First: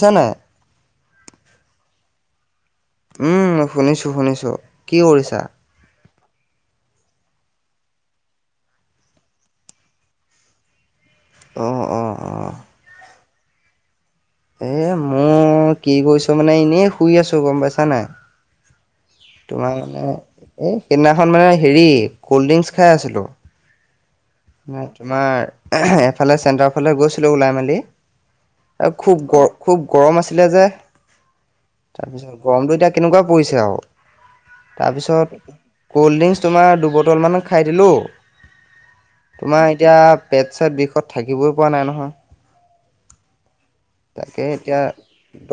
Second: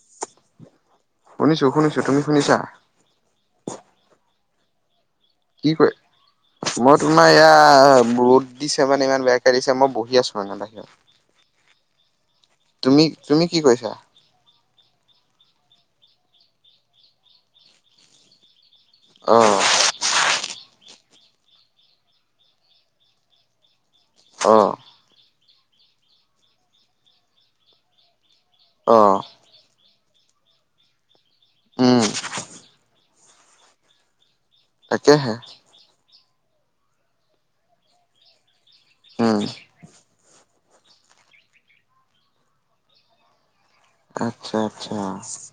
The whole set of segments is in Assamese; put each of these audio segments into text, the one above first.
শুনিছা নাই? শুনিছোঁ শুনিছোঁ, তুমি শুনিছা? উম, শুনিছোঁ শুনিছোঁ, কি কৰিছা? কি কৈ মই তোমাৰ এইয়া ৰ'দ দিছে মানে ইমান বেয়াকে দিছে, মই বহি আছোঁ মানে বাহিৰত। অ', অ', অ'। তুমি, তুমি কি কৰিছা? এই মোৰ, কি কৰিছোঁ মানে, এনেই শুই আছোঁ। গম পাইছা নে নাই? অ তোমাৰ মানে এই সেইদিনাখন মানে হেৰি, কল্ড ড্ৰিংকচ খাই আছিলো। অ নাই তোমাৰ। এফালে চেণ্টাৰৰ ফালে গৈছিলো ওলাই মেলি। অ, অ খুব গৰম, খুব গৰম আছিলে যে, উম তাৰপিছত গৰমতটো এতিয়া কেনেকুৱা পৰিছে আৰু। তাৰ তাকেহে পিছত কল্ড ড্ৰিংকচ তোমাৰ দুবটলমান খাই দিলোঁ। উম তোমাৰ এতিয়া পেট ছট বিষত থাকিবই পৰা নাই নহয়। তাকে আচ্ছা এতিয়া, আচ্ছা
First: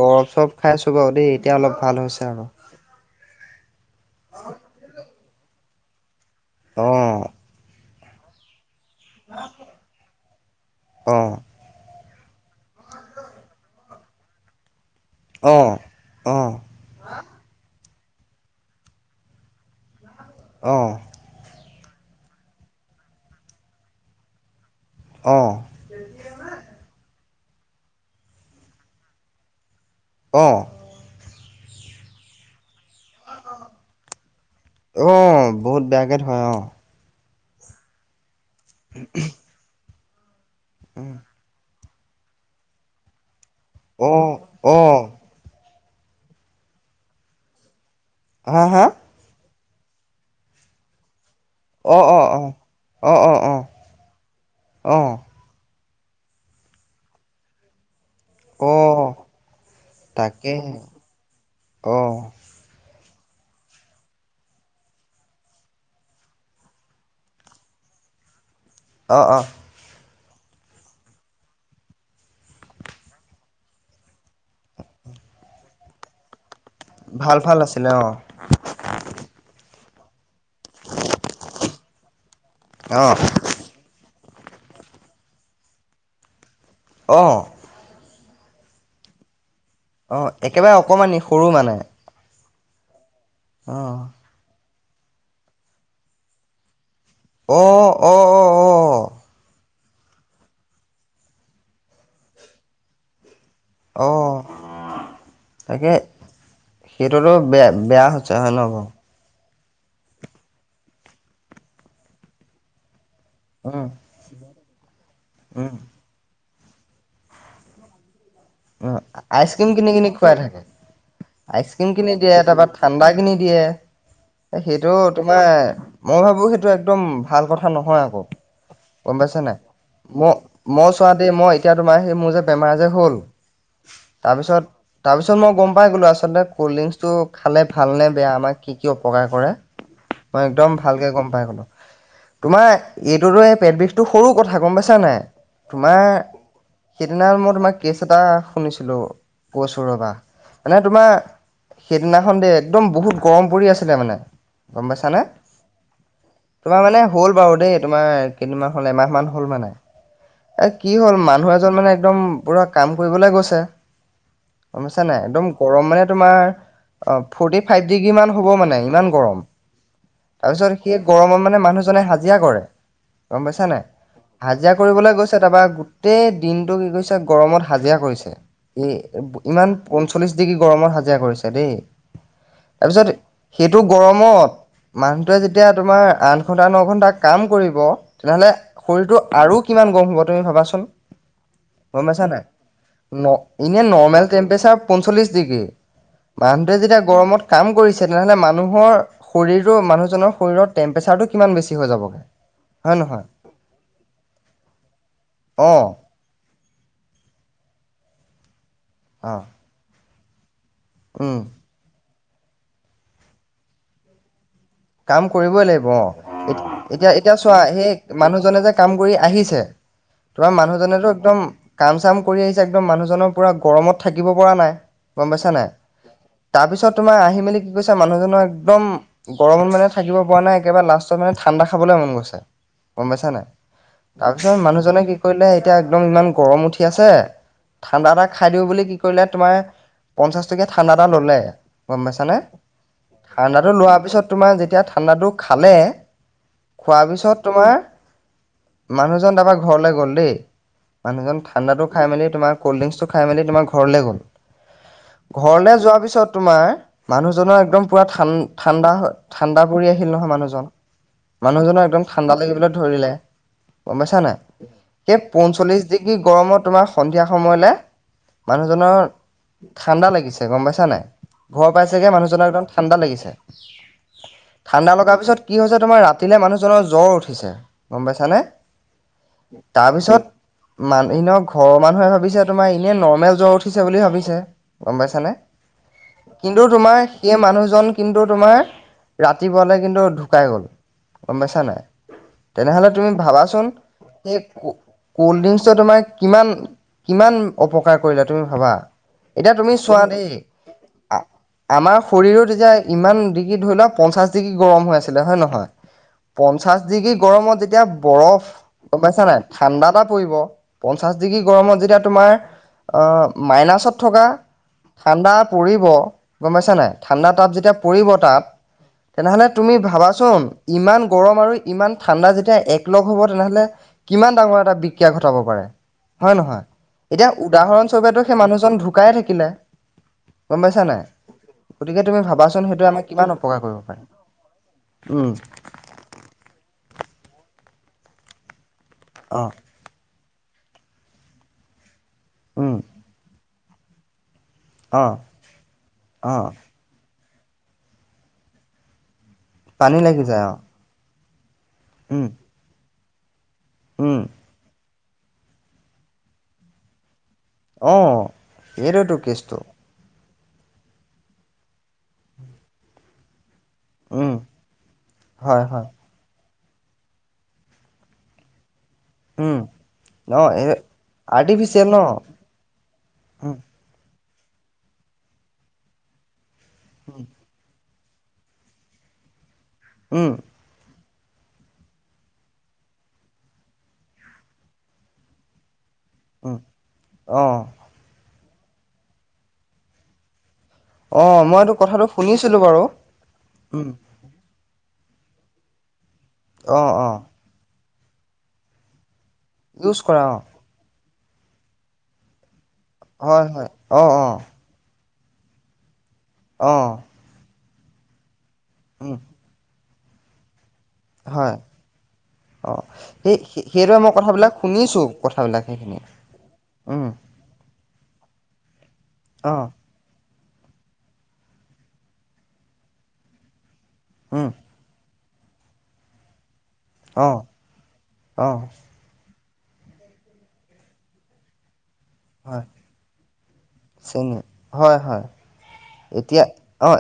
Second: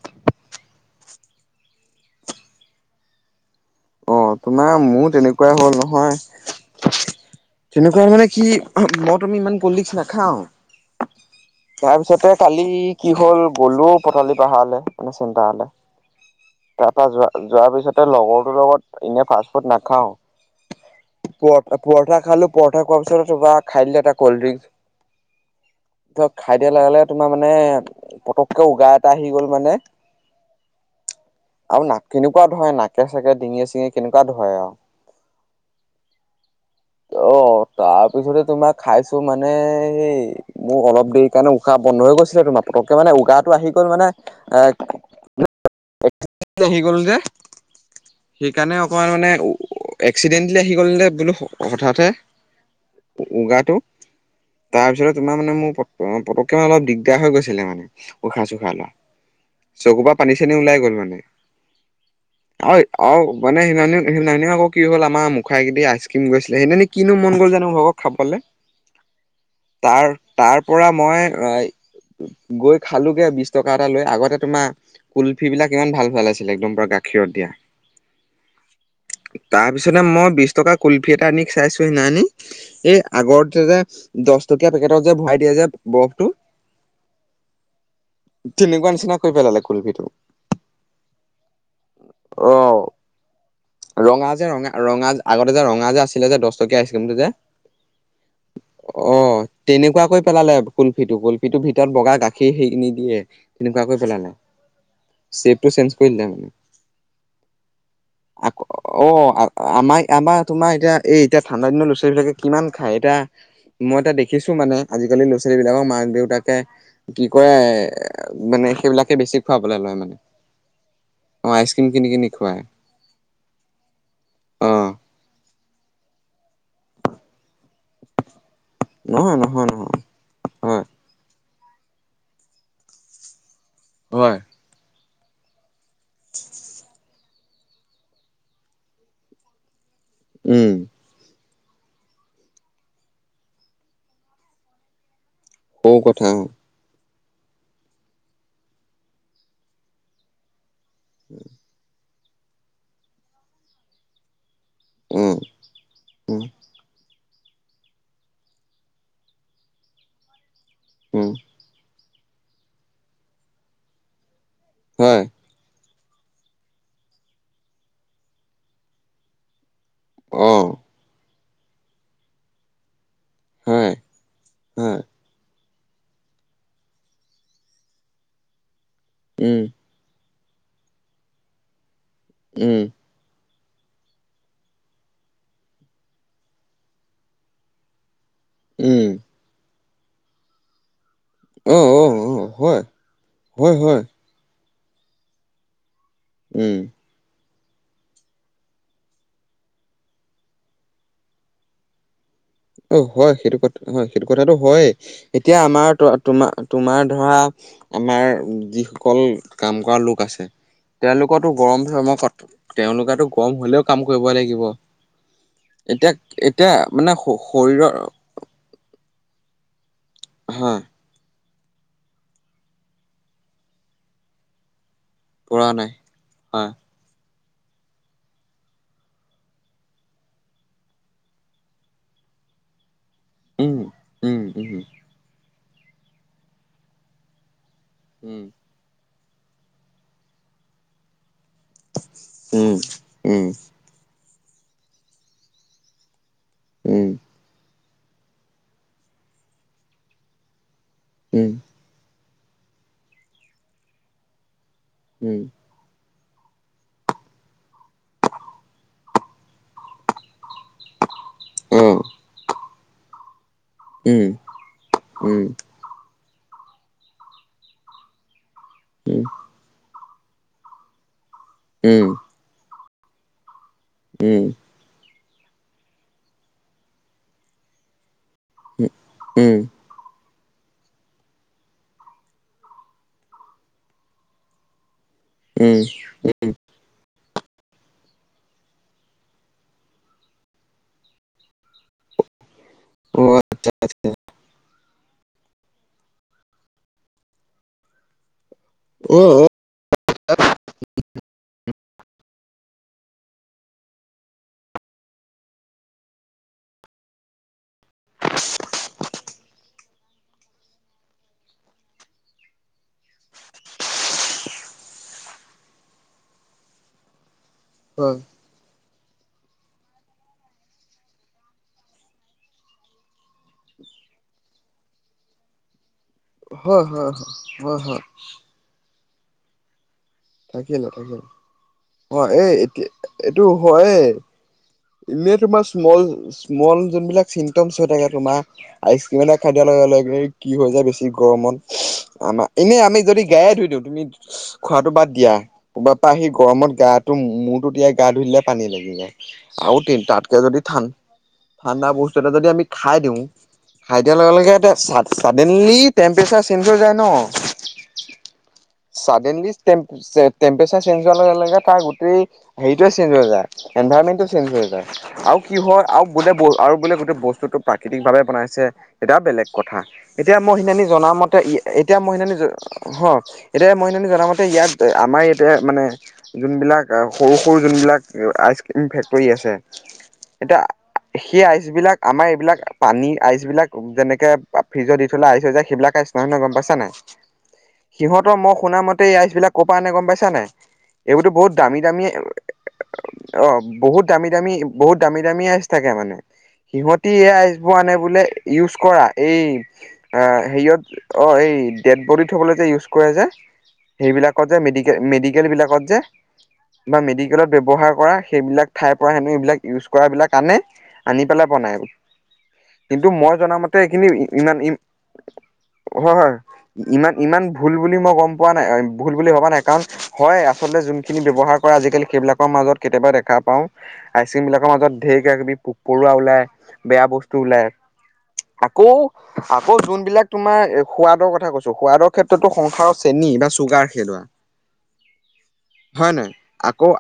দৰব চৰব খাইছো। হবাউ দেই, এতিয়া অলপ ভাল হৈছে আৰু। অ', তোমাৰ, মোৰ তেনেকুৱাই হ'ল নহয়। অ'। এনেকুৱা মানে কি মই তুমি ইমান কলডিক্স নাখাওঁ। অ', তাৰি ছতে কালি কি হ'ল, গ'লো পথালি পাহাৰলৈ। মানে চিন্তা অ'। হ'লে। অ', তাৰ পৰা যোৱা, যোৱাৰ পিছতে লগৰ তোৰ লগত, এনে ফাষ্টফুড নাখাওঁ। অ'। কোৱঠা খালোঁ, পৰঠা খোৱাৰ পিছত এতুবা খাই দিলোঁ এটা কল্ডড্ৰিংক। অ', ত', খাই দিয়া লগে লগে তোমাৰ মানে, পতককে উগাৰ এটা আহি গ'ল মানে অ'। আৰু নাক, কেনেকুৱা ধৰে নাকে থাকে, ডিঙি চিঙিএ কেনেকুৱা ধৰে আৰু। অ', বহুত বেয়াকে ধৰে অ'। অ', তাৰপিছতে তোমাক খাইছোঁ মানে সেই মোৰ অলপ দেৰি কাৰণে উশা বন্ধ হৈ গৈছিলে তোমাৰ। পতককে মানে উগাৰটো আহি গ'ল মানে, অ', এ অ', [unintelligible] আহি গ'ল যে হা সেইকাৰণে হা অকমান মানে এক্সিডেণ্টলি আহি গ'ল নে বোলোসো হঠাতে অ', অ', অ'। অ', অ', অ', উগাৰটো, তাৰপিছতে অ', তোমাৰ মানে মোৰ প অ, পতককে মানে অলপ দিগদাৰ হৈ গৈছিলে মানে। উশাহ-চুশাহ লোৱা। অ', চকু পৰা পানী-চানী তাকেহে ওলাই গ'ল মানে। অ'। অই আও মানে সিনানী সিনানীয় আকৌ কি হ'ল আমাৰ মুখাগেদি আইচক্ৰীম গৈছিলে। সেইদিনানি কিনো মন গ'ল জানো মোৰ ভাগৰ খাবলে অ, অ। তাৰ তাৰ পৰা মই, ৰই গৈ খালোগে বিশ টকা এটা লৈ। আগতে তোমাৰ কুলফি বিলাক ইমান ভাল ভাল আছি লে একদম পুৰা গাখীৰত ভাল দিয়া ভাল আছিলে। অ'। তাৰ পিছতে মই বিশ টকা কুলফি এটা আনি চাইছোঁ সিনানি। এই অ', আগতে যে, দচ টকীয়া পেকেটত যে ভৰাই দিয়ে যে বৰফটো অ'। তেনেকুৱা নিচিনা কৰি পেলালে। কুলফিটো অ, একেবাৰে অকমানি সৰু মানে। অ, অ', ৰঙা যে ৰঙা, ৰঙা আগতে যে ৰঙা যে আছিলে যে দচ টকীয়া আইচ জিমটোযে অ', অ', অ', অ' তেনেকুৱা কৰি পেলালে কুলফিটো, কুলফিটো ভিতৰত বগা গাখীৰ সেই নিদিয়ে। তেনেকুৱা কৰি পেলালে। অ', চেপটো চেঞ্জ তাকে কৰি দিলে মানে। [unintelligible] বেয়া, বেয়া হৈছে হয় আকৌ নহয় ক'? অ', আমাৰ আমাৰ তোমাৰ এতিয়া এই এতিয়া ঠাণ্ডা দিনত ল'ৰা-ছোৱালীবিলাকে কিমান খায়। এতিয়া উম। মই এতিয়া দেখিছো মানে, আজিকালি উম, ল'ৰা-ছোৱালীবিলাকক মাক-দেউতাকে, কি কৰে মানে অ, সেইবিলাকে বেছি আইচক্ৰীম খুৱাবলৈ কিনি লয় কিনি মানে। খুৱাই থাকে। অ', আইচ আইচক্ৰীম কিম কিনি দিয়ে। খুৱাই, তাৰপা ঠাণ্ডা কিনি দিয়ে। অ', সেইটো তোমাৰ মই ভাবো সৈ সেইটো একদম ভাল কথা নহয় আকৌ। গম নহয় পাইছা নাই, নহয় নহয় মই হয়। মই চোৱা দেই মই এতিয়া তোমাৰ সেই মোৰ যে বেমাৰ যে হ'ল, হয়, তাৰপিছত তাৰপিছত মই গম পাই গ'লোঁ আচলতে ক'ল্ড ড্ৰিংকছটো খালে ভালনে বেয়া আমাক কি কি অপকাৰ কৰে। মই উম, একদম ভালকে গম পাই গলো। তোমাৰ এইটোতো পেট বিষটো সৰু কথা গম পাইছা নাই? সৰু কথা অ, সেইদিনাঅন মই তোমাৰ কেছ এটা শুনিছিলোঁ কৈচে ৰ'বা মানে তোমাৰ সেইদিনাখন দেই একদম বহুত গৰম পৰি আছিলে মানে, গম পাইছানে, উম, উম, তোমাৰ মানে হ'ল বাৰু দেই তোমাৰ কেইদিনমান হ'ল এমাহ মান হ'ল মানে এ কি হ'ল উম, মানুহ এজন মানে একদম পুৰা কাম কৰিবলে গৈছে গমপাইচা নাই, হয়, একদম গৰম মানে তোমাৰ অ, ফ'ৰটি ফাইভ ডিগ্ৰী মান হ'ব মানে ইমান গৰম, অ', তাৰপিছত সেই গৰমত মানে মানুহজনে হাজিৰা কৰে। গম পাইছা নাই, হয়, হাজিৰা হয়, কৰিবলৈ গৈছে তাৰপৰা গোটেই দিনটো কি কৈছে গৰমত হাজিৰা কৰিছে এ উম, ইমান পঞ্চল্লিশ ডিগ্ৰী গৰমত হাজিৰা কৰিছে দেই, উম। তাৰপিছত সেইটো গৰমত মানুহটোৱে যেতিয়া তোমাৰ আঠ-ঘন্টা ন-ঘন্টা কাম কৰিব, তেনেহলে উম, শৰীৰটো আৰু কিমান গম হব তুমি ভাবাচোন অ', গম অ', পাইছা নাই? অ', হয়, ন হয়, এনে হয়, নৰ্মেল টেম্প্ৰচাৰ পঞ্চল্লিশ ডিগ্ৰী উম, মানুটোৱে যেতিয়া গৰমত কাম কৰিছে তেনেহলে মানুহৰ শৰীৰো মানুহজনৰ শৰীৰৰ টেম্পৰেচাৰটো কিমান বেছি হৈ যাবগে? অ, হয় সেইটো কথা হয় সেইটো কথাটো হয়ে এতিয়া অ', আমাৰ তো-তোমাৰ তোমাৰ ধৰা আমাৰ যিসকল অ', কাম কৰা লোক আছে উম। তেওঁলোকতো গৰম-চৰম ক তেওঁলোকতো গৰম হলেও কাম কৰিব লাগিব। কাম কৰিবই লাগিব অ এতিয়া এতিয়া মানে শ এতিয়া চোৱা সেই শৰীৰৰ মানুহজনে যে কাম কৰি আহিছে তোমাৰ হা মানুহজনেতো একদম কাম চাম কৰি আহিছে একদম মানুহজনৰ পুৰা গৰমত থাকিব পৰা নাই গম পাইছা নাই তাৰ হয় পিছত তোমাৰ আহি মেলি কি কৈছা মানুহজনৰ একদম গৰমত মানে থাকিব পৰা নাই একেবাৰে লাষ্টত মানে ঠাণ্ডা খাবলৈ মন গৈছে গম পাইছা নাই উম। উম, তাৰপিছত উম, মানুহজনে কি কৰিলে এতিয়া একদম ইমান গৰম উঠি আছে ঠাণ্ডা এটা উম, খাই দিওঁ বুলি কি কৰিলে তোমাৰ পঞ্চাশ টকীয়া ঠাণ্ডা এটা ল'লে গম পাইছানে উম, ঠাণ্ডাটো লোৱাৰ পিছত তোমাৰ যেতিয়া ঠাণ্ডাটো খালে উম, খোৱাৰ উম, পিছত তোমাৰ মানুহজন তাৰপৰা ঘৰলৈ গ'ল দেই মানুহজন উম, ঠাণ্ডাটো খাই মেলি তমাৰ কল্ড ড্ৰিংকছটো খাই মেলি তোমাৰ ঘৰলৈ গ'ল উম, ঘৰলে যোৱাৰ পিছত তোমাৰ মানুহজনৰ একদম পুৰা ঠাণ্ড ঠাণ্ডা হয় ঠাণ্ডা পৰি আহিল নহয় মানুহজন মানুহজনক একদম অ', ঠাণ্ডা লাগিবলৈ ধৰিলে গম পাইছা উম, নাই সেই উম, পঞ্চল্লিশ ডিগ্ৰী গৰমত তোমাৰ সন্ধিয়া সময়লৈ মানুহজনৰ উম, ঠাণ্ডা লাগিছে গম পাইছা নাই ঘৰ পাইছেগে উম, মানুহজনক একদম ঠাণ্ডা লাগিছে উম, উম, ঠাণ্ডা লগাৰ পিছত কি হৈছে তোমাৰ ৰাতিলে মানুহজনৰ জ্বৰ উঠিছে গম পাইছানে উম, তাৰপিছত মান ন ঘৰৰ মানুহে ভাবিছে তোমাৰ ই এনে নৰ্মেল জ্বৰ উঠিছে বুলি ভাবিছে গম পাইছ উম। কিন্তু তোমাৰ সেই মানুহজন কিন্তু তোমাৰ ৰাতিপুৱালৈ কিন্তু ঢুকাই গ'ল গম পাইছা নাই তেনেহ'লে তুমি অ ভাবাচোন আচ্ছা আচ্ছা সেই কোল্ড ড্ৰিংকচটো তোমাৰ কিমান কিমান অপকাৰ কৰিলে তুমি ভাবা অ এতিয়া তুমি চোৱা দেই আমাৰ শৰীৰত এতিয়া ইমান ডিগ্ৰী ধৰি লোৱাক পঞ্চাশ ডিগ্ৰী গৰম হৈ আছিলে হয়নে নহয় পঞ্চাশ ডিগ্ৰী গৰমত যেতিয়া বৰফ গম পাইছা নাই ঠাণ্ডা এটা পৰিব পঞ্চাশ পঞ্চাচ ডিগ্ৰী গৰমত যেতিয়া তোমাৰ আহ মাইনাছত থকা ঠাণ্ডা পৰিব গম পাইছা নাই ঠাণ্ডা তাত যেতিয়া অ পৰিব তাত তেনেহলে তুমি ভাবাচোন ইমান গৰম আৰু ইমান ঠাণ্ডা যেতিয়া এক লগ হ'ব তেনেহলে কিমান ডাঙৰ এটা বিক্ৰিয়া ঘটাব পাৰে। হয় নহয়। হয় এতিয়া হয় হয় হয় উদাহৰণস্বৰূপেতো সেই মানুহজন ঢুকাই থাকিলে। গম পাইছা থাকিলে নাই। থাকিলে গতিকে তুমি এই ভাবাচোন সেইটো এতিয়া আমাক কিমান এইটো অপকাৰ কৰিব হয় পাৰে উম এনেই তোমাৰ স্মল স্মল যোনবিলাক চিমটম হৈ থাকে তোমাৰ আইচ ক্ৰীম এটা অ খাই দিয়া লগে লগে কি হৈ যায় বেছি গৰমত। আমাৰ উম এনে আমি যদি গায়ে ধুই দিওঁ তুমি খোৱাটো অ বাদ দিয়া। কৰবাৰ পৰা আহি অ গৰমত গা মূৰতো তিয়াই গা ধুই দিলে পানী লাগি যায় পানী আৰু লাগি তাতকে যায় অ', যদি ঠা ঠাণ্ডা বস্তু উম, এটা যদি আমি খাই দিওঁ। খাই দিয়াৰ উম, লগে লগে চাডেনলি টেম্পৰেচাৰ চেঞ্জ হৈ যায় ন। অ', সেইটোৱেতো চডেনলি কেচটো, টেম্প টেম্পচাৰ চেঞ্জ হোৱাৰ লগে লগে তাৰ গোটেই হেৰি চেঞ্জ হৈ যায় এনভাৰনমেণ্টটো উম, চেঞ্জ হৈ যায় আৰু কি হয় আৰু বোলে আৰু বোলে গোটেই বস্তুটো প্ৰাকৃতিকভাৱে বনাইছে। এতিয়া বেলেগ উম, কথা। এতিয়া অ', মই এই সেইদিনাখনি জনামতে আৰ্টিফিচিয়েল ন? এতিয়া মই সেইদিনাখনি উম, এতিয়া মই সেইদিনাখনি জনামতে ইয়াত আমাৰ ইয়াতে মানে যোনবিলাক সৰু সৰু যোনবিলাক আইচ ক্ৰীম ফেক্ট ৰী আছে। উম। সেই আইচবিলাক আমাৰ এইবিলাক পানী আইচ বিলাক যেনেকে ফ্ৰিজত দি থ'লে আইচ হৈ যায়। সেইবিলাক আইচ নহয় নহয় গম উম, পাইছা নাই। অ', সিহঁতৰ মই শুনা মতে এই আইচবিলাক ক'ৰ পৰা আনে গম পাইছা নাই? এইবোৰতো অ', বহুত মই এইটো দামী কথাটো দামীয়ে শুনিছিলোঁ বাৰু, অ' উম, বহুত দামী দামী বহুত দামী দামী আইচ থাকে মানে। অ', সিহঁতি অ', এই আইচবোৰ আনে বোলে ইউজ কৰা। এই ইউজ কৰা অ', হেৰিয়ত অ' এই ডেড বডি থ'বলৈ যে ইউজ কৰে‌ যে হয়, হয়, অ', অ', হেৰিবিলাকত যে মেডিকে মেডিকেল মেডিকেলবিলাকত যে, অ', মেডিকেলত ব্যৱহাৰ কৰা সেইবিলাক ঠাইৰ পৰা উম, আনি এইবিলাক ইউজ কৰা বিলাক আনে আনি পেলাই হয়, বনাই। অ', কিন্তু মই সেই জনামতে সেইদৰে এইখিনি মই কথাবিলাক ইমান ই শুনিছোঁ কথাবিলাক সেইখিনি, হয় উম, ইমান ই ইমান ভুল বুলি মই গম পোৱা নাই ভুল বুলি ভবা নাই। অ', কাৰণ হয় আচলতে যোনখিনি ব্যৱহাৰ কৰা আজিকালি সেইবিলাকৰ মাজত কেতিয়াবা দেখা পাওঁ, উম, আইচক্ৰীমবিলাকৰ মাজত ঢেৰ কিবা কিবি পৰুৱা ওলাই বেয়া বস্তু অ', ওলাই। অ', আকৌ আকৌ যোনবিলাক তোমাৰ সোৱাদৰ কথা কৈছোঁ সোৱাদত ক্ষেত্ৰতো হয়, সংসাৰৰ চেনি বা চুগাৰ নে দৰা। চেনী, হয়, হয়, হয় নাই? এতিয়া, আকৌ অ',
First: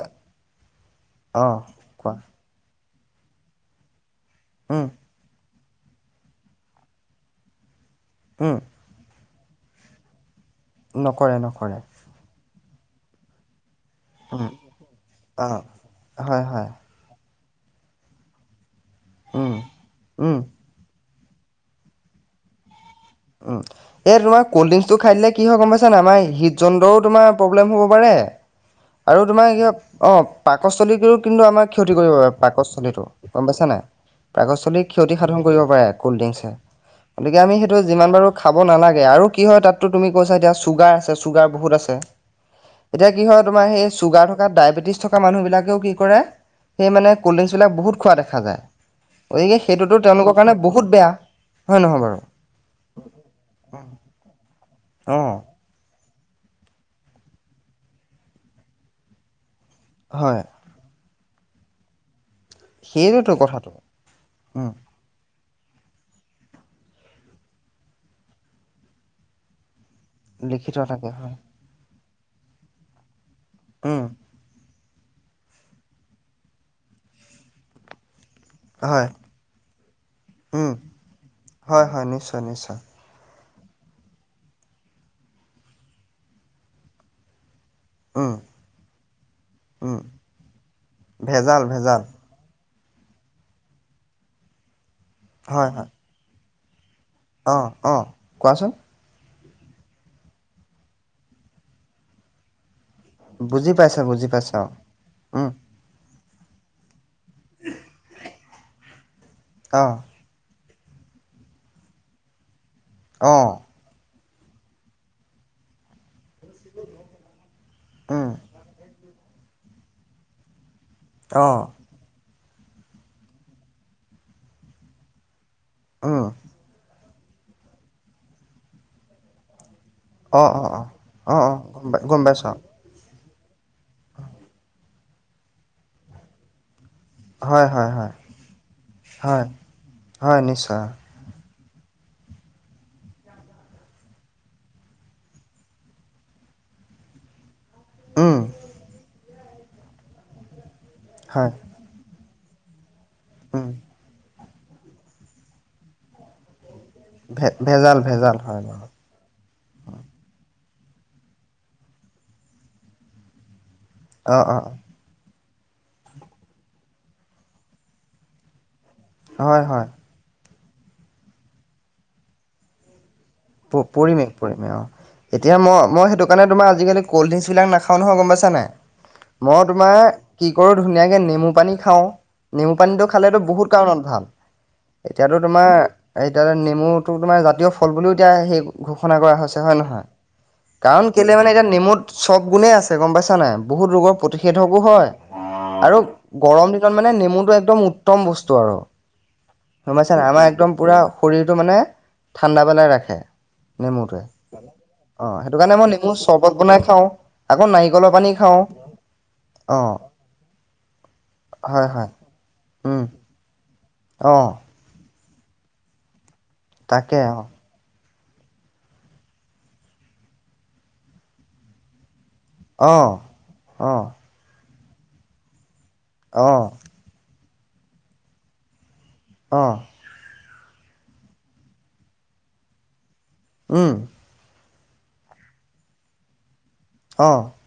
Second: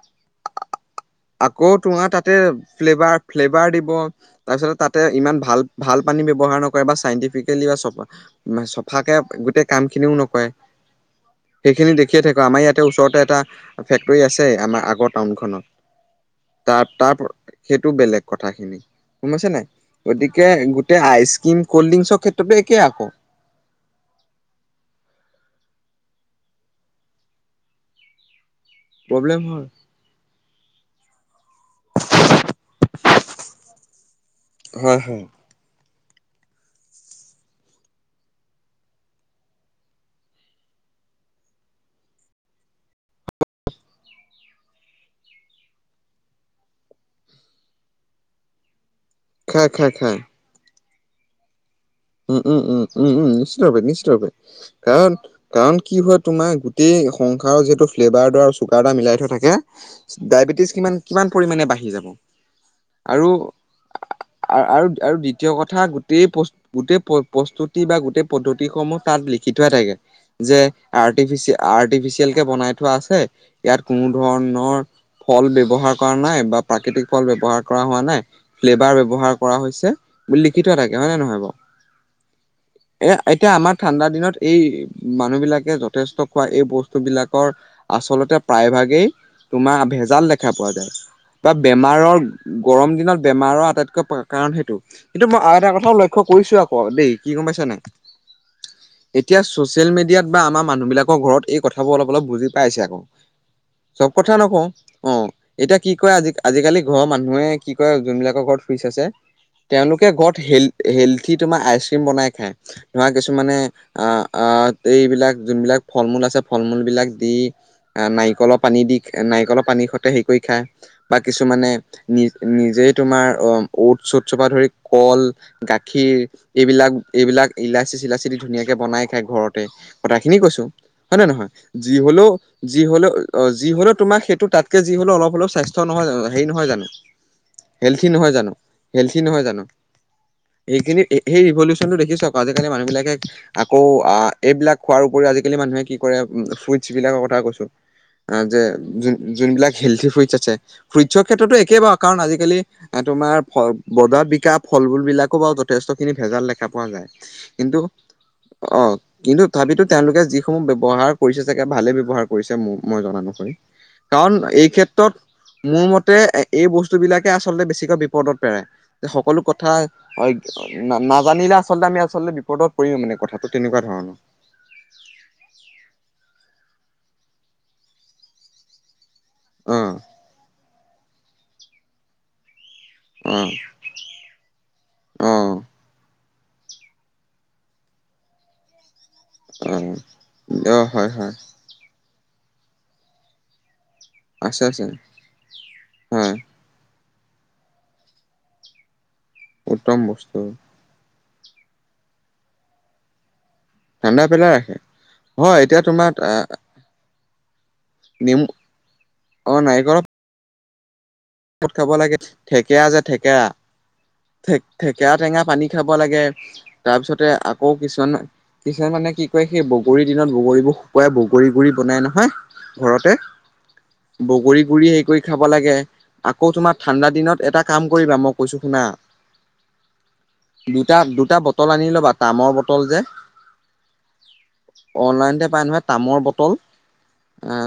অ', আকৌ তোমাৰ কোৱা, তাতে ফ্লেভাৰ ফ্লেভাৰ দিব তাৰপিছত উম, তাতে ইমান ভাল ভাল পানী ব্যৱহাৰ নকৰে বা চাইণ্টিফিকেলি বা চফা উম, চফাকৈ গোটেই কামখিনিও নকৰে। নকৰে নকৰে সেইখিনি দেখিয়ে থাকোঁ আমাৰ ইয়াত ওচৰতে এটা ফেক্টৰী আছে উম আমাৰ আগৰ অ টাউনখনত। হয় হয় তাৰ তাৰ সেইটো বেলেগ কথাখিনি গম পাইছা উম নাই? উম গতিকে গোটেই আইচ কল্ড ড্ৰিংকচৰ ক্ষেত্ৰতো একে আকৌ। এই তোমাৰ কোল্ড ড্ৰিংকচটো খাই দিলে কি হয় গম পাইছানে আমাৰ হৃদ যন্ত্ৰটোৰ তোমাৰ প্ৰব্লেম হ'ব পাৰে। [inaudible] আৰু তোমাৰ কি হয় অ' পাকস্থলীটো কিন্তু আমাৰ ক্ষতি কৰিব পাৰে পাকস্থলীটো গম পাইছা নাই? পাকস্থলীৰ হয় ক্ষতি হয় সাধন কৰিব পাৰে কল্ড ড্ৰিংকচে। গতিকে আমি সেইটো যিমান বাৰু খাব নালাগে আৰু কি হয় তাততো তুমি কৈছা এতিয়া চুগাৰ আছে চুগাৰ বহুত আছে। এতিয়া কি হয় তোমাৰ সেই চুগাৰ থকা ডায়েবেটিছ থকা মানুহবিলাকেও কি কৰে সেই মানে কল্ড ড্ৰিংকচবিলাক বহুত খোৱা দেখা যায়। গতিকে খাই খাই সেইটোতো খাই তেওঁলোকৰ কাৰণে বহুত বেয়া হয়নে নহয় বাৰু? উম, উম, উম, উম নিশ্চিতভাৱে নিশ্চিতভাৱে। কাৰণ অ কাৰণ কি হয় তোমাৰ গোটেই সংসাৰৰ যিহেতু ফ্লেভাৰ আৰু চুগাৰ মিলাই থৈ থাকে হয় ডায়েবেটিছ কিমান কিমান পৰিমাণে বাঢ়ি যাব আৰু সেইটোতো কথাটো উম আৰু-আৰু তৃতীয় কথা গোটেই গোটেই প্ৰস্তুতি বা গোটেই পদ্ধতিসমূহ তাত লিখি থোৱা থাকে। যে লিখি থোৱা থাকে আৰ্টিচ হয় আৰ্টিফিচিয়েল কে বনাই থোৱা আছে, ইয়াত উম কোনো ধৰণৰ ফল ব্যৱহাৰ কৰা নাই বা প্ৰাকৃতিক ফল ব্যৱহাৰ কৰা হোৱা নাই। ফ্লেভাৰ হয় ব্যৱহাৰ কৰা হৈছে বুলি লিখি উম থোৱা থাকে হয় নে নহয় বাৰু? হয়, হয়, নিশ্চয়, নিশ্চয়। এ এতিয়া আমাৰ ঠাণ্ডা দিনত এই মানুহ বিলাকে যথেষ্ট খোৱা এই বস্তু বিলাকৰ উম আচলতে প্ৰায়ভাগেই তোমাৰ উম ভেজাল দেখা পোৱা যায় বা ভেজাল ভেজাল বেমাৰৰ গৰম দিনত বেমাৰৰ আটাইতকৈ কাৰণ সেইটো, কিন্তু মই আৰু হয় এটা হয় কথা লক্ষ্য কৰিছোঁ আকৌ দেই কি গম অ পাইছা নাই? অ কোৱাচোন এতিয়া ছ'চিয়েল মিডিয়াত বা আমাৰ মানুহবিলাকৰ ঘৰত এই কথাবোৰ অলপ অলপ বুজি পাইছে আকৌ। বুজি পাইছে চব বুজি কথা পাইছে নকওঁ অ, উম এতিয়া কি কয় আজিকালি আজিকালি ঘৰৰ মানুহে কি কৰে যোনবিলাকৰ ঘৰত ফিচ আছে অ তেওঁলোকে ঘৰত হেল হেল্থ উঠি তোমাৰ আইচক্ৰীম বনাই খায় ধৰা অ কিছুমানে এইবিলাক যোনবিলাক ফল-মূল আছে ফল-মূলবিলাক দি উম নাৰিকলৰ পানী দি নাৰিকলৰ পানীৰ সতে হেৰি কৰি খায় বা অ কিছুমানে নি নিজেই তোমাৰ অটচ চটচৰ পৰা ধৰি কল, গাখ উম এইবিলাক ইলাচি চিলাচি দি ধুনীয়াকে বনাই খায় ঘৰতে। কথাখিনি অ কৈছো অ অ হয় নে নহয়, অ অ নহয়, গম যি পাই গম হলেও, পাইছো যি হলেও অ, যি হলেও তোমাক সেইটো তাতকে যি হলে অলপ, অলপ স্বাস্থ্য নহয় হেৰি নহয় জানো? হয় হয় হেল্থি হয় নহয় জানো হেল্থি হয় নহয় জানো? হয় নিশ্চয় এইখিনি এতিয়া ৰিৱলিউছন দেখিচ আজিকালি মানুহ বিলাকে আকৌ এইবিলাক খোৱাৰ উপৰি আজিকালি মানুহে কি কৰে বিলাকৰ কথা কৈছো উম যে যোনবিলাক হেল্থি ফ্ৰুইটছ আছে। ফ্ৰুইটছৰ হয় ক্ষেত্ৰতো একেই বাৰু কাৰণ আজিকালি এ, তোমাৰ উম বদ বিকাশ ফল-মূল বিলাক ক, যথেষ্টখিনি ভেজাল লাগে। দেখা পোৱা যায়। ভে কিন্তু ভেজাল ভেজাল হয় অ, বাৰু কিন্তু তথাপিতো তেওঁলোকে যি সমূহ ব্যৱহাৰ কৰিছে চাগে ভালে ব্যৱহাৰ কৰিছে। মই জ নো হয়, কাৰণ অ অ অ এই ক্ষেত্ৰত মোৰ মতে এই বস্তু বিলাকে আচলতে বেছিকৈ বিপদত পেৰে যে সকলো হয় কথা হয় হয় নাজানিলে আচলতে আমি আচলতে বিপদত পৰিম মানে কথা পৰিমে, পৰিমে অ, এতিয়া মই, মই সেইটো কাৰণে তোমাৰ আজিকালি কল্ড ড্ৰিংকচ বিলাক নাখাওঁ নহয়। গম পাইছা নাই মই অ', তোমাৰ কি বৰ ধুনীয়াকে নেমু পানী খাওঁ। নেমু পানীটো খালেতো অ', বহুত কাৰণত ভাল এতিয়াতো অ', তোমাৰ আৰু এতিয়া নেমুটো তোমাৰ জাতীয় ফল বুলিও এতিয়া সেই ঘুখ ঘুখনা কৰা হৈছে হয় অ', নহয়। অ', কাৰণ হয়, হয়, কেলে মানে এতিয়া নেমুত চব গুণে আছে গম পাইছা নাই। বহুত ৰোগৰ আছে, প্ৰতিষেধকো আছে, হয় আৰু হয়। গৰম দিনত। মানে নেমুতটো এক্দম উত্তম বস্তু আৰু উত্তম পাইছ বস্তু আমাৰ একদম পুৰা শৰীৰটো মানে ঠাণ্ডা পনাই ৰাখে। নেমুটোৱে ঠাণ্ডা পেলাই ৰাখে অ, সেইটো হয় কাৰণে এতিয়া মই নেমু তোমাৰ চৰ্বত বনাই খাও। আকৌ নাৰিকলৰ পানী নেমু খাওঁ অ'। ক'ত হয় খাব হয় লাগে, থেকেৰা যে উম থেকেৰা, অ থেকে থেকেৰা টেঙা পানী খাব লাগে। তাৰ তাকে পিছতে অ আকৌ কিছুমান কিছুমান মানে কি কয় সেই বগৰীৰ দিনত বগৰীবোৰ শুকুৱাই বগৰী গুৰি বনাই নহয়। অ ঘৰতে অ বগৰী গুৰি হেৰি কৰি খাব লাগে। আকৌ অ তোমাৰ ঠাণ্ডা দিনত এটা কাম কৰিবা মই কৈছো শুনা অ'। দুটা, দুটা বটল আনি ল'বা তামৰ বটল যে উম। অনলাইনতে পাই নহয় তামৰ বটল অ'। আহ